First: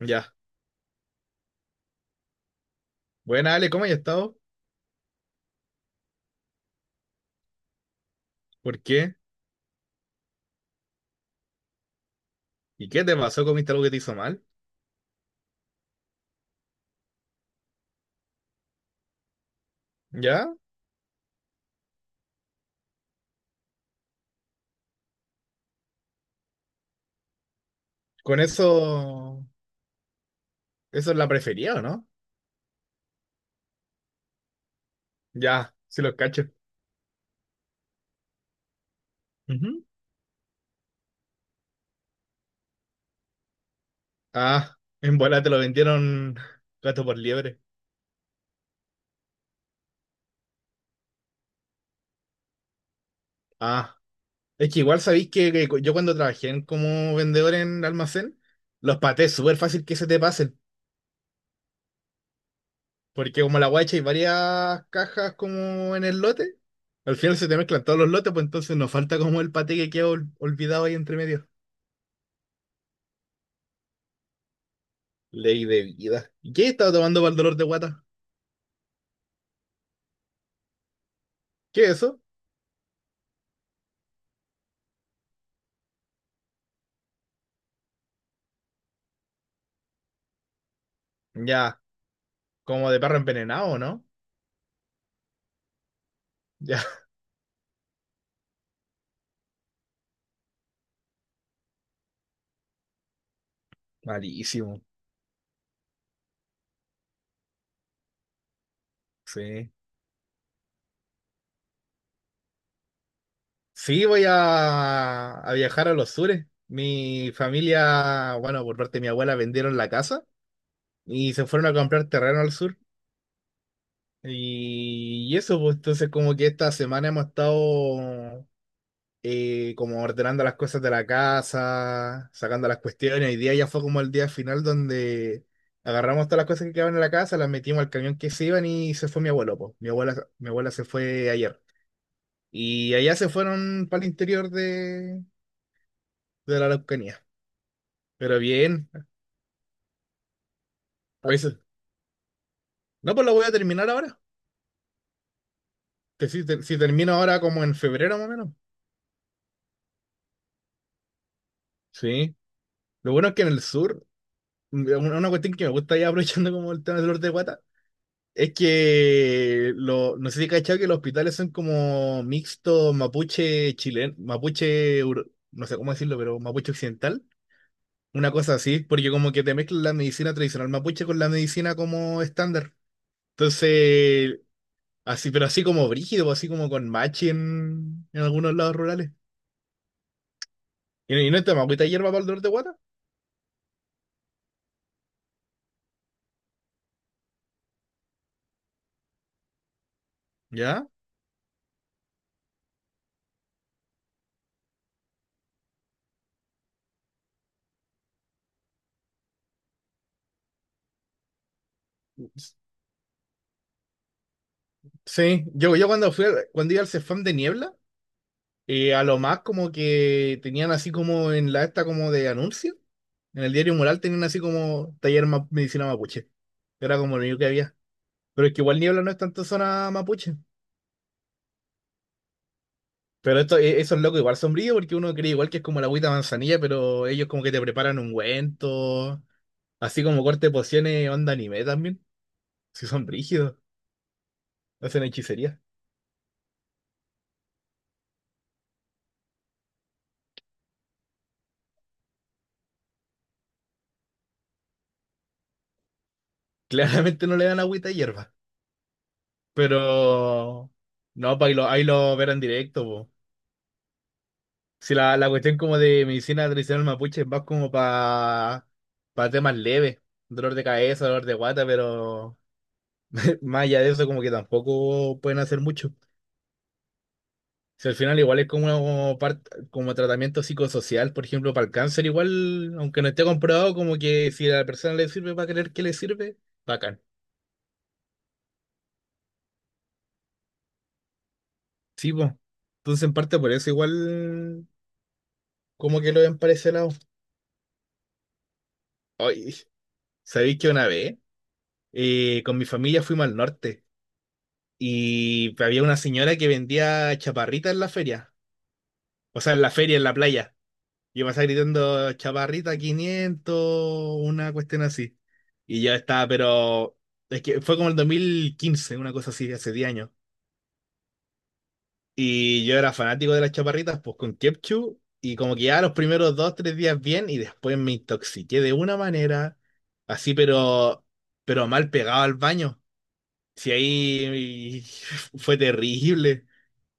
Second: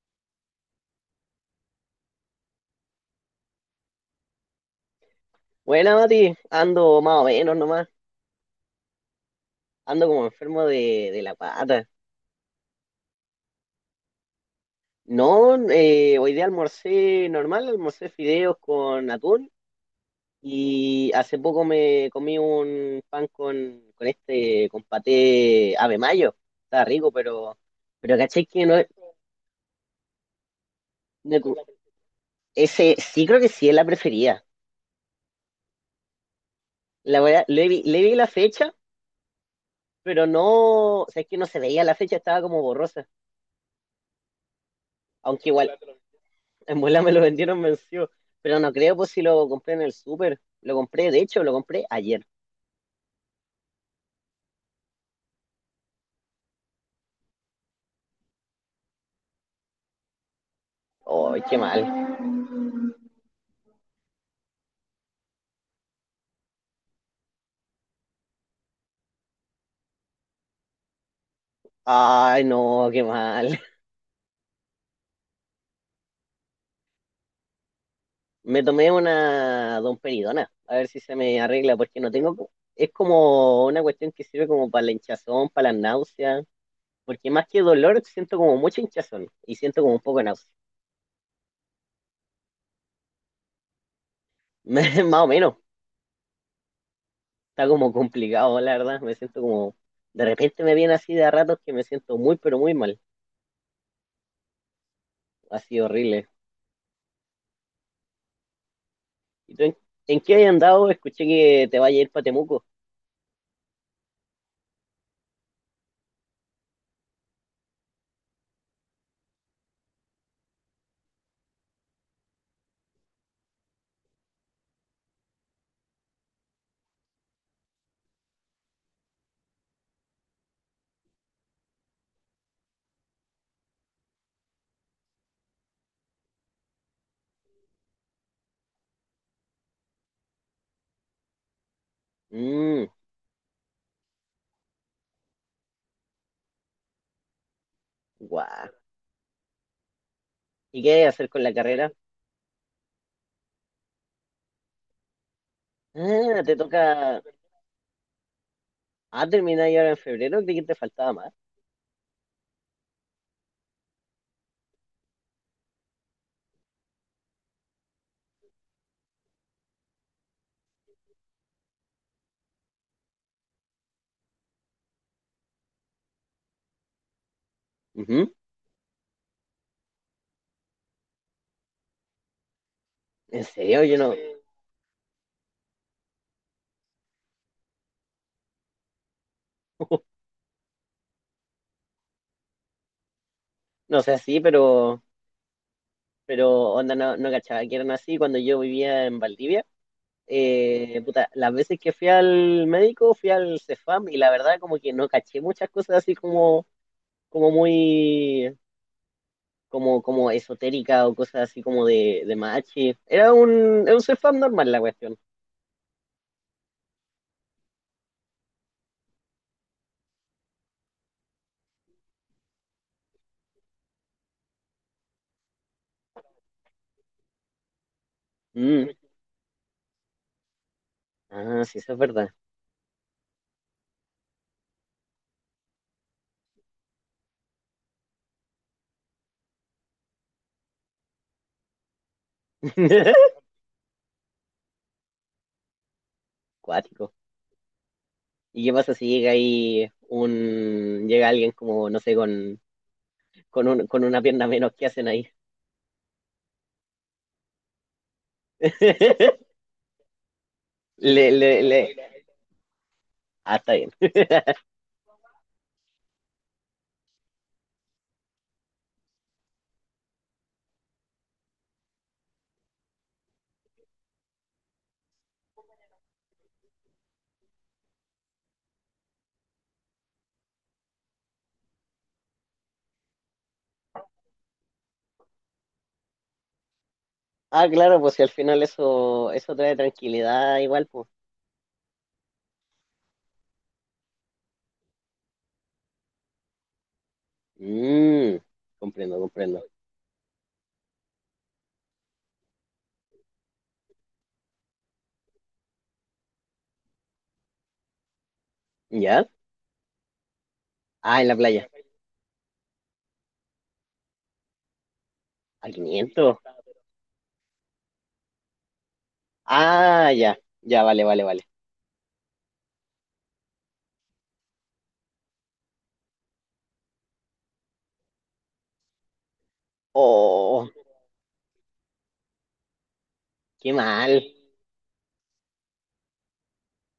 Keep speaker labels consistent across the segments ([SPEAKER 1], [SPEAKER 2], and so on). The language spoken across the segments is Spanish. [SPEAKER 1] Ya. Buena, Ale, ¿cómo has estado?
[SPEAKER 2] Buena, Mati, ando más o menos nomás,
[SPEAKER 1] ¿Por qué?
[SPEAKER 2] ando como enfermo de la pata.
[SPEAKER 1] ¿Y qué te pasó? ¿Comiste algo que te hizo mal?
[SPEAKER 2] No, hoy día almorcé normal, almorcé fideos con atún
[SPEAKER 1] ¿Ya?
[SPEAKER 2] y hace poco me comí un pan con este, con paté ave mayo. Está rico, pero
[SPEAKER 1] Con
[SPEAKER 2] caché que no,
[SPEAKER 1] eso. Eso es la
[SPEAKER 2] no
[SPEAKER 1] preferida,
[SPEAKER 2] es-
[SPEAKER 1] ¿o no?
[SPEAKER 2] ese sí creo que sí es la preferida.
[SPEAKER 1] Ya, sí los cacho.
[SPEAKER 2] La verdad, le vi la fecha,
[SPEAKER 1] Ujú.
[SPEAKER 2] pero no, o sea, es que no se veía la fecha, estaba como borrosa.
[SPEAKER 1] Ah, en bola
[SPEAKER 2] Aunque
[SPEAKER 1] te lo
[SPEAKER 2] igual.
[SPEAKER 1] vendieron
[SPEAKER 2] En bola
[SPEAKER 1] gato
[SPEAKER 2] me
[SPEAKER 1] por
[SPEAKER 2] lo
[SPEAKER 1] liebre.
[SPEAKER 2] vendieron vencido. Pero no creo, pues si lo compré en el súper. Lo compré, de hecho, lo compré ayer.
[SPEAKER 1] Ah, es que igual sabéis que yo cuando trabajé como vendedor en almacén, los patés súper fácil que se te pasen.
[SPEAKER 2] Ay, qué mal.
[SPEAKER 1] Porque como la guacha hay varias cajas como en el lote, al final se te mezclan todos los lotes, pues entonces nos falta como el paté que queda olvidado ahí entre medio.
[SPEAKER 2] Ay, no, qué mal.
[SPEAKER 1] Ley de vida. ¿Y qué estaba tomando para el dolor de guata?
[SPEAKER 2] Me tomé una domperidona, a ver si se me arregla,
[SPEAKER 1] ¿Qué es
[SPEAKER 2] porque no
[SPEAKER 1] eso?
[SPEAKER 2] tengo... Es como una cuestión que sirve como para la hinchazón, para la náusea, porque más que dolor siento como mucha hinchazón y siento como un poco de náusea.
[SPEAKER 1] Ya, como de perro envenenado, ¿no?
[SPEAKER 2] Más o menos,
[SPEAKER 1] Ya,
[SPEAKER 2] está como complicado, la verdad. Me siento como... De repente me viene así de a ratos que me siento muy, pero muy mal.
[SPEAKER 1] malísimo.
[SPEAKER 2] Así horrible. ¿Y tú
[SPEAKER 1] Sí.
[SPEAKER 2] en qué has andado? Escuché que te vaya a ir para Temuco.
[SPEAKER 1] Sí, voy a viajar a los sures. Mi familia, bueno, por parte de mi abuela, vendieron la casa y se fueron a comprar terreno al sur. Y eso, pues entonces como que esta semana hemos estado como ordenando las cosas de la casa, sacando las cuestiones. Hoy día ya fue como el día final donde agarramos todas las cosas que quedaban en la casa, las metimos al camión que se iban y se fue mi abuelo, po. Mi abuela se fue ayer.
[SPEAKER 2] Mmm,
[SPEAKER 1] Y allá se fueron para el interior de la Araucanía. Pero
[SPEAKER 2] guau.
[SPEAKER 1] bien,
[SPEAKER 2] ¿Y qué hay que hacer con la
[SPEAKER 1] pues.
[SPEAKER 2] carrera?
[SPEAKER 1] No, pues lo voy a terminar ahora. Que
[SPEAKER 2] Ah,
[SPEAKER 1] si,
[SPEAKER 2] te
[SPEAKER 1] si termino
[SPEAKER 2] toca.
[SPEAKER 1] ahora como en febrero más o menos.
[SPEAKER 2] Ah, terminar ahora en febrero, creí que te faltaba más.
[SPEAKER 1] Sí. Lo bueno es que en el sur, una cuestión que me gusta ya aprovechando como el tema del norte de Guata, es que lo, no sé si cachado que los hospitales son como mixto mapuche chileno, mapuche, no sé cómo decirlo, pero mapuche occidental. Una
[SPEAKER 2] Ujú.
[SPEAKER 1] cosa así, porque como que te mezclan la medicina tradicional mapuche con la medicina como estándar.
[SPEAKER 2] En serio, yo no,
[SPEAKER 1] Entonces, así, pero así como brígido, pues, así como con machi en algunos lados rurales. Y no está mapuita hierba para el dolor de guata,
[SPEAKER 2] no sé así, pero onda, no, no cachaba que eran así cuando yo vivía en Valdivia.
[SPEAKER 1] ¿ya?
[SPEAKER 2] Eh, puta, las veces que fui al médico, fui al CEFAM y la verdad como que no caché muchas cosas así como, como muy como, como esotérica o cosas así como de machi. Era un ser fan normal la cuestión.
[SPEAKER 1] Sí, yo cuando fui, cuando iba al Cefam de Niebla, a lo más como que tenían así como en la esta como de anuncio. En el diario Mural tenían así como taller medicina mapuche. Era como lo único que había. Pero es que igual
[SPEAKER 2] Mm.
[SPEAKER 1] Niebla no es tanto zona mapuche.
[SPEAKER 2] Ah, sí, eso es verdad.
[SPEAKER 1] Pero esto, esos locos igual sombrío porque uno cree igual que es como la agüita de manzanilla, pero ellos como que te preparan ungüento, así como corte de pociones, onda anime también. Si son brígidos, hacen hechicería.
[SPEAKER 2] Cuático. ¿Y qué pasa si llega ahí un, llega alguien como, no sé, con, un, con una pierna menos, ¿qué hacen ahí?
[SPEAKER 1] Claramente no le dan agüita de hierba. Pero
[SPEAKER 2] Le,
[SPEAKER 1] no, pues
[SPEAKER 2] le, le.
[SPEAKER 1] ahí lo verán directo, po.
[SPEAKER 2] Ah, está bien.
[SPEAKER 1] Si la, la cuestión como de medicina tradicional mapuche va como para temas leves, dolor de cabeza, dolor de guata, pero más allá de eso como que tampoco pueden hacer mucho. Si al final igual es como, una parte, como tratamiento psicosocial, por ejemplo, para el cáncer igual, aunque no esté comprobado, como que si a la persona le sirve, va a creer que le sirve, bacán.
[SPEAKER 2] Ah, claro, pues si al final eso, eso trae tranquilidad igual, pues.
[SPEAKER 1] Sí, pues. Entonces en parte por eso igual como que lo ven para ese lado.
[SPEAKER 2] Mm, comprendo,
[SPEAKER 1] Ay,
[SPEAKER 2] comprendo.
[SPEAKER 1] ¿sabéis que una vez con mi familia fuimos al norte? Y había una señora que vendía chaparritas en la feria.
[SPEAKER 2] ¿Ya?
[SPEAKER 1] O sea, en la feria, en la playa.
[SPEAKER 2] Ah,
[SPEAKER 1] Yo
[SPEAKER 2] en la
[SPEAKER 1] pasaba
[SPEAKER 2] playa.
[SPEAKER 1] gritando chaparrita 500, una cuestión así.
[SPEAKER 2] A
[SPEAKER 1] Y yo estaba,
[SPEAKER 2] 500.
[SPEAKER 1] pero es que fue como el 2015, una cosa así, hace 10 años.
[SPEAKER 2] Ah, ya. Ya, vale, vale, vale.
[SPEAKER 1] Y yo era fanático de las chaparritas, pues con Kepchu. Y como que ya los primeros dos, 3 días bien, y después me intoxiqué de una manera, así,
[SPEAKER 2] Oh,
[SPEAKER 1] pero mal pegado al baño. Si
[SPEAKER 2] qué mal.
[SPEAKER 1] ahí fue terrible.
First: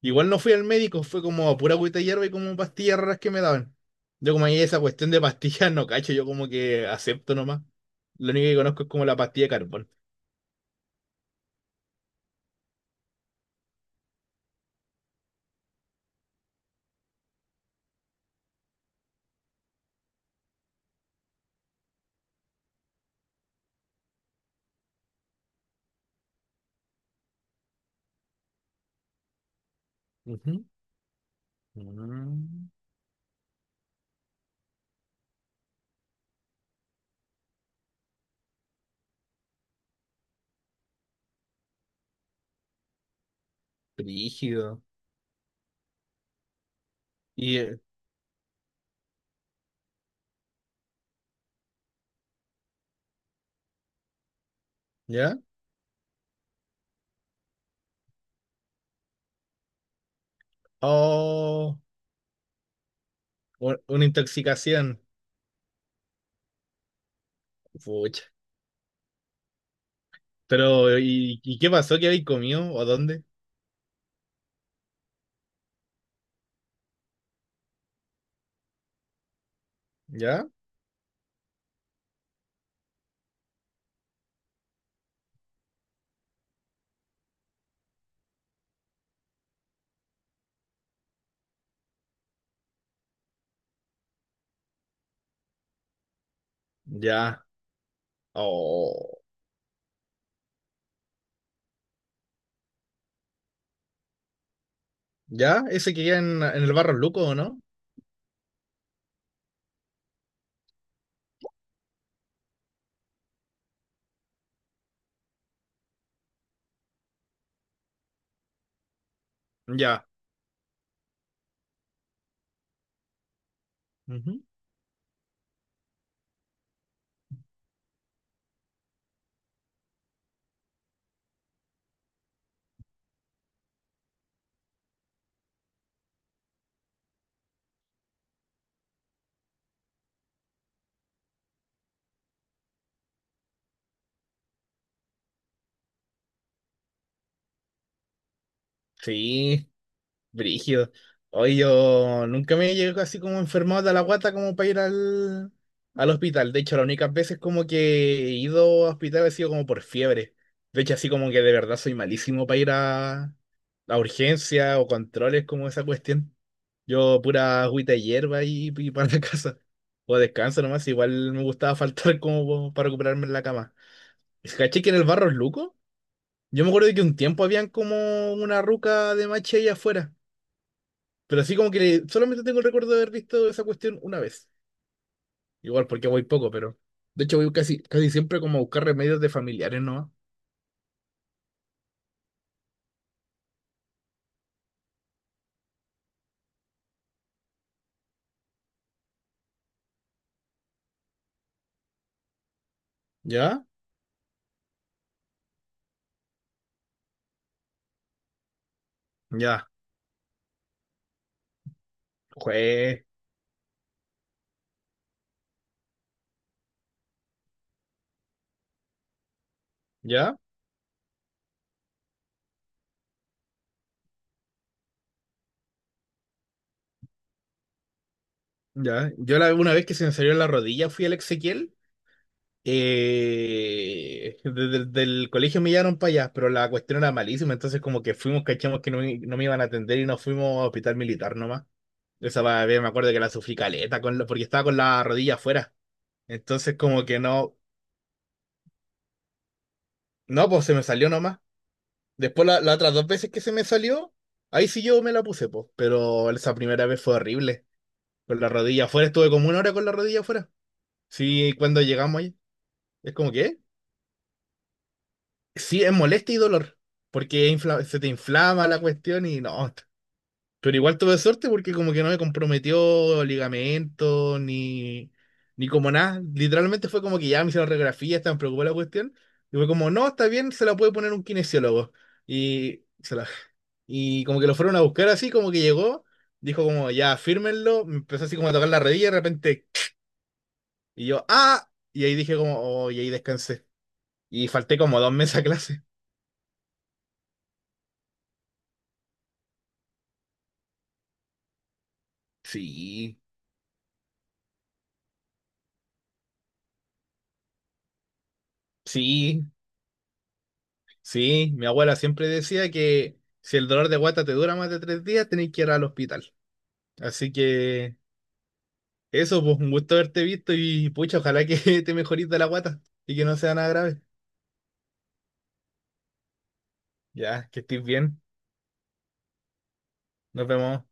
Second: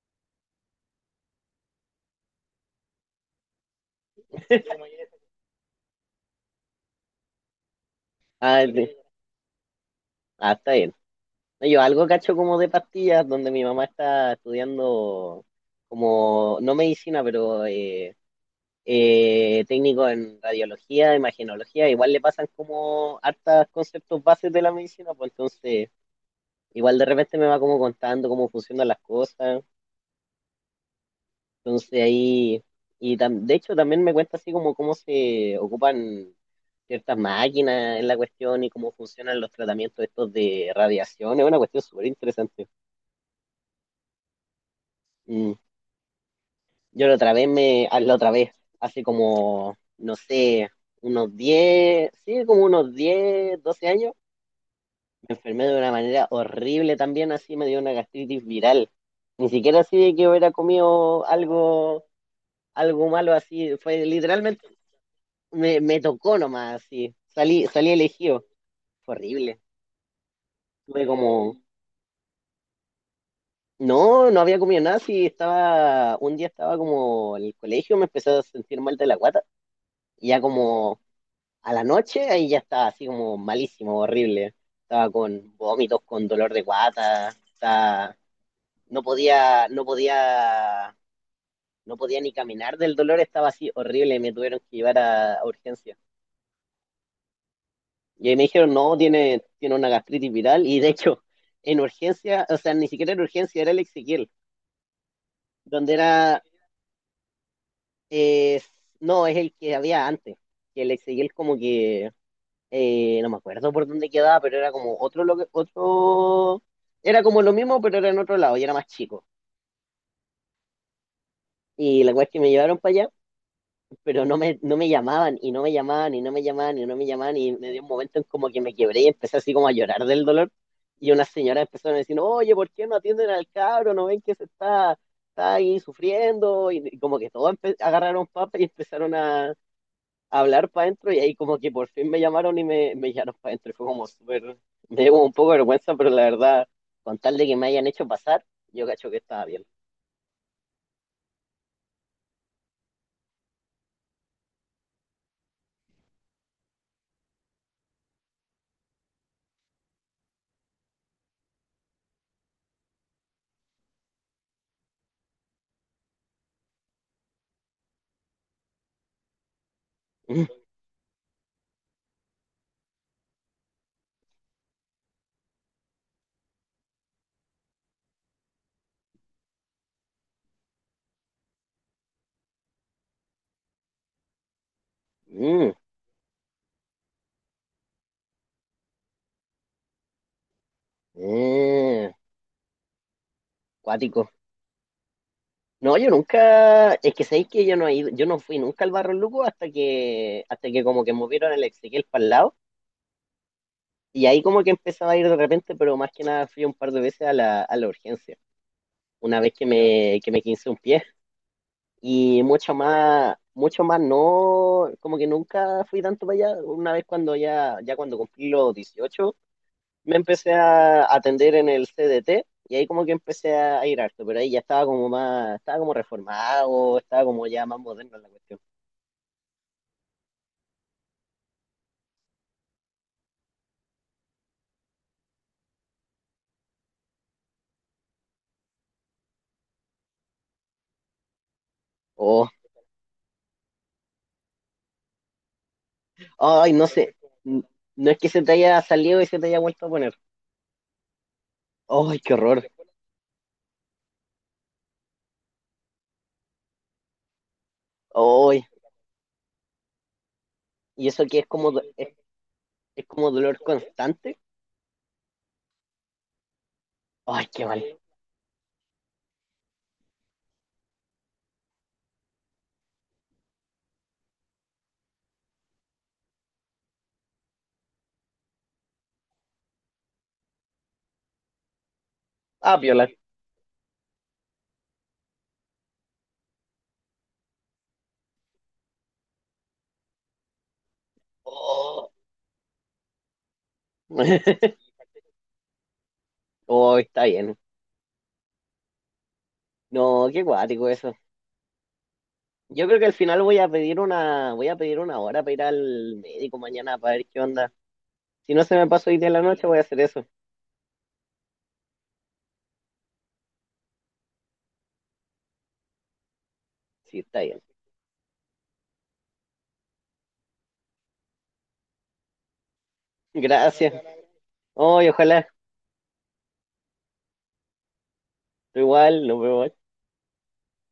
[SPEAKER 1] Igual no fui al médico, fue como pura agüita de hierba y como pastillas raras que me daban. Yo como ahí esa cuestión de pastillas no cacho, yo como que acepto nomás. Lo único que
[SPEAKER 2] Ah,
[SPEAKER 1] conozco es
[SPEAKER 2] de-
[SPEAKER 1] como la pastilla de carbón.
[SPEAKER 2] ah, está bien. No, yo algo cacho como de pastillas, donde mi mamá está estudiando como, no medicina, pero técnico en radiología, imagenología. Igual le pasan como hartas conceptos bases de la medicina, pues entonces igual de repente me va como contando cómo funcionan las cosas.
[SPEAKER 1] Ujú.
[SPEAKER 2] Entonces ahí,
[SPEAKER 1] Mm,
[SPEAKER 2] y de hecho también me cuenta así como cómo se ocupan ciertas máquinas en la cuestión y cómo funcionan los tratamientos estos de radiación. Es una cuestión súper interesante.
[SPEAKER 1] brígido.
[SPEAKER 2] Mm. Yo la otra vez
[SPEAKER 1] ¿Y
[SPEAKER 2] la otra vez, hace como, no sé, unos 10 sí, como unos 10, 12 años, me
[SPEAKER 1] ya?
[SPEAKER 2] enfermé de una manera horrible también, así me dio una gastritis viral. Ni siquiera así de que hubiera comido
[SPEAKER 1] Oh,
[SPEAKER 2] algo, algo malo así, fue
[SPEAKER 1] una
[SPEAKER 2] literalmente
[SPEAKER 1] intoxicación.
[SPEAKER 2] me tocó nomás, sí. Salí
[SPEAKER 1] Pucha.
[SPEAKER 2] elegido. Fue horrible.
[SPEAKER 1] Pero,
[SPEAKER 2] Tuve como.
[SPEAKER 1] y qué pasó? ¿Qué habéis comido? ¿O dónde?
[SPEAKER 2] No, no había comido nada, sí, estaba, un día estaba como en el colegio, me empecé a sentir mal de la guata, y ya
[SPEAKER 1] ¿Ya?
[SPEAKER 2] como a la noche, ahí ya estaba así como malísimo, horrible, estaba con vómitos, con dolor de guata, no podía, no podía, no podía ni caminar del dolor, estaba así horrible, me tuvieron que llevar a urgencia.
[SPEAKER 1] Ya.
[SPEAKER 2] Y ahí me dijeron, no,
[SPEAKER 1] Oh.
[SPEAKER 2] tiene una gastritis viral. Y de hecho, en urgencia, o sea, ni siquiera en urgencia, era el Ezequiel,
[SPEAKER 1] ¿Ya?
[SPEAKER 2] donde
[SPEAKER 1] ¿Ese que queda
[SPEAKER 2] era,
[SPEAKER 1] en el Barro Luco o no?
[SPEAKER 2] eh, no, es el que había antes. Que el Ezequiel como que, no me acuerdo por dónde quedaba, pero era como otro, lo otro, era como lo mismo, pero era en otro lado y era más chico.
[SPEAKER 1] Ya.
[SPEAKER 2] Y la cosa es que me llevaron para allá, pero no
[SPEAKER 1] Ujú.
[SPEAKER 2] me, no me llamaban y no me llamaban y no me llamaban y no me llamaban y me dio un momento en como que me quebré y empecé así como a llorar del dolor y una señora empezó a decir, oye, ¿por qué no atienden al cabro? ¿No ven que se está, está ahí sufriendo? Y como que todos agarraron papa y empezaron a hablar para adentro y ahí como que por fin me llamaron y me llamaron para adentro. Y fue como súper, me dio como un poco de vergüenza, pero la verdad, con tal de que me hayan hecho pasar, yo cacho que estaba bien.
[SPEAKER 1] Sí. Brígido. Hoy yo nunca me llego así como enfermado de la guata como para ir al, al hospital. De hecho, las únicas veces como que he ido a hospital ha sido como por fiebre. De hecho, así como que de verdad soy malísimo para ir a urgencia o controles como esa cuestión. Yo pura agüita de hierba y para la casa. O descanso nomás, igual me gustaba faltar como para recuperarme en la cama. ¿Caché que en el barro es luco? Yo me acuerdo de que un tiempo habían como una ruca de mache ahí afuera. Pero así como que solamente tengo el recuerdo de haber visto esa cuestión una vez.
[SPEAKER 2] Mm,
[SPEAKER 1] Igual porque voy poco, pero. De hecho, voy casi, casi siempre como a buscar remedios de familiares nomás.
[SPEAKER 2] mm, mm, cuático. No, yo nunca, es que sabéis que yo no he ido, yo no fui nunca al Barro Luco hasta que como que movieron el Ezequiel para el lado,
[SPEAKER 1] ¿Ya?
[SPEAKER 2] y ahí como que empezaba a ir de repente, pero más que nada fui un par de veces a la urgencia, una vez que
[SPEAKER 1] Ya.
[SPEAKER 2] me, que me quince un pie, y
[SPEAKER 1] Jue.
[SPEAKER 2] mucho más no, como que nunca fui tanto para allá, una vez cuando ya, ya cuando cumplí los 18 me
[SPEAKER 1] ¿Ya?
[SPEAKER 2] empecé a atender en el CDT, y ahí como que empecé a ir harto, pero ahí ya estaba como más, estaba como reformado, estaba como ya más moderno en la cuestión.
[SPEAKER 1] Ya. Yo la, una vez que se me salió la rodilla fui al Ezequiel. Desde el del colegio me llevaron para allá, pero la cuestión era malísima, entonces como que fuimos, cachamos que no, no me iban a atender y nos fuimos a hospital militar nomás. Esa
[SPEAKER 2] Oh,
[SPEAKER 1] me acuerdo que la sufrí caleta con porque estaba con la rodilla afuera.
[SPEAKER 2] ay,
[SPEAKER 1] Entonces
[SPEAKER 2] no
[SPEAKER 1] como
[SPEAKER 2] sé.
[SPEAKER 1] que no,
[SPEAKER 2] N- No es que se te haya salido y se te haya vuelto a poner.
[SPEAKER 1] no, pues se me salió nomás.
[SPEAKER 2] Ay, qué
[SPEAKER 1] Después
[SPEAKER 2] horror.
[SPEAKER 1] las otras dos veces que se me salió, ahí sí yo me la puse, pues. Pero esa primera vez fue horrible. Con la
[SPEAKER 2] Ay,
[SPEAKER 1] rodilla afuera, estuve como una hora con la rodilla afuera.
[SPEAKER 2] y eso que es
[SPEAKER 1] Sí,
[SPEAKER 2] como,
[SPEAKER 1] cuando llegamos ahí,
[SPEAKER 2] es
[SPEAKER 1] es
[SPEAKER 2] como
[SPEAKER 1] como
[SPEAKER 2] dolor
[SPEAKER 1] que,
[SPEAKER 2] constante.
[SPEAKER 1] sí, es molestia y dolor.
[SPEAKER 2] Ay,
[SPEAKER 1] Porque
[SPEAKER 2] qué mal.
[SPEAKER 1] se te inflama la cuestión y no, pero igual tuve suerte porque como que no me comprometió ligamento ni, ni como nada. Literalmente fue como que ya me hicieron radiografía, estaban preocupada la cuestión. Y fue como, no, está bien, se la puede poner un kinesiólogo.
[SPEAKER 2] Ah,
[SPEAKER 1] Y,
[SPEAKER 2] piola.
[SPEAKER 1] se la, y como que lo fueron a buscar así, como que llegó, dijo como, ya, fírmenlo. Me empezó así como a tocar la rodilla y de repente, y yo, ah, y
[SPEAKER 2] Oh.
[SPEAKER 1] ahí dije como, oh, y ahí descansé. Y falté como 2 meses a clase.
[SPEAKER 2] Oh, está bien. No, qué guático eso. Yo creo que al
[SPEAKER 1] Sí,
[SPEAKER 2] final voy a pedir una, voy a pedir una hora para ir al médico mañana para ver qué onda. Si no se me pasa hoy día en la
[SPEAKER 1] sí.
[SPEAKER 2] noche, voy a hacer eso.
[SPEAKER 1] Sí, mi abuela siempre decía que si el dolor de guata te dura más de 3 días, tenés que ir al hospital.
[SPEAKER 2] Sí,
[SPEAKER 1] Así
[SPEAKER 2] está bien.
[SPEAKER 1] que eso, pues un gusto haberte visto y pucha, ojalá que te mejorís de la guata y que no sea nada
[SPEAKER 2] Gracias.
[SPEAKER 1] grave.
[SPEAKER 2] Ay, ojalá.
[SPEAKER 1] Ya, que estés bien.
[SPEAKER 2] Igual, nos vemos.
[SPEAKER 1] Nos vemos.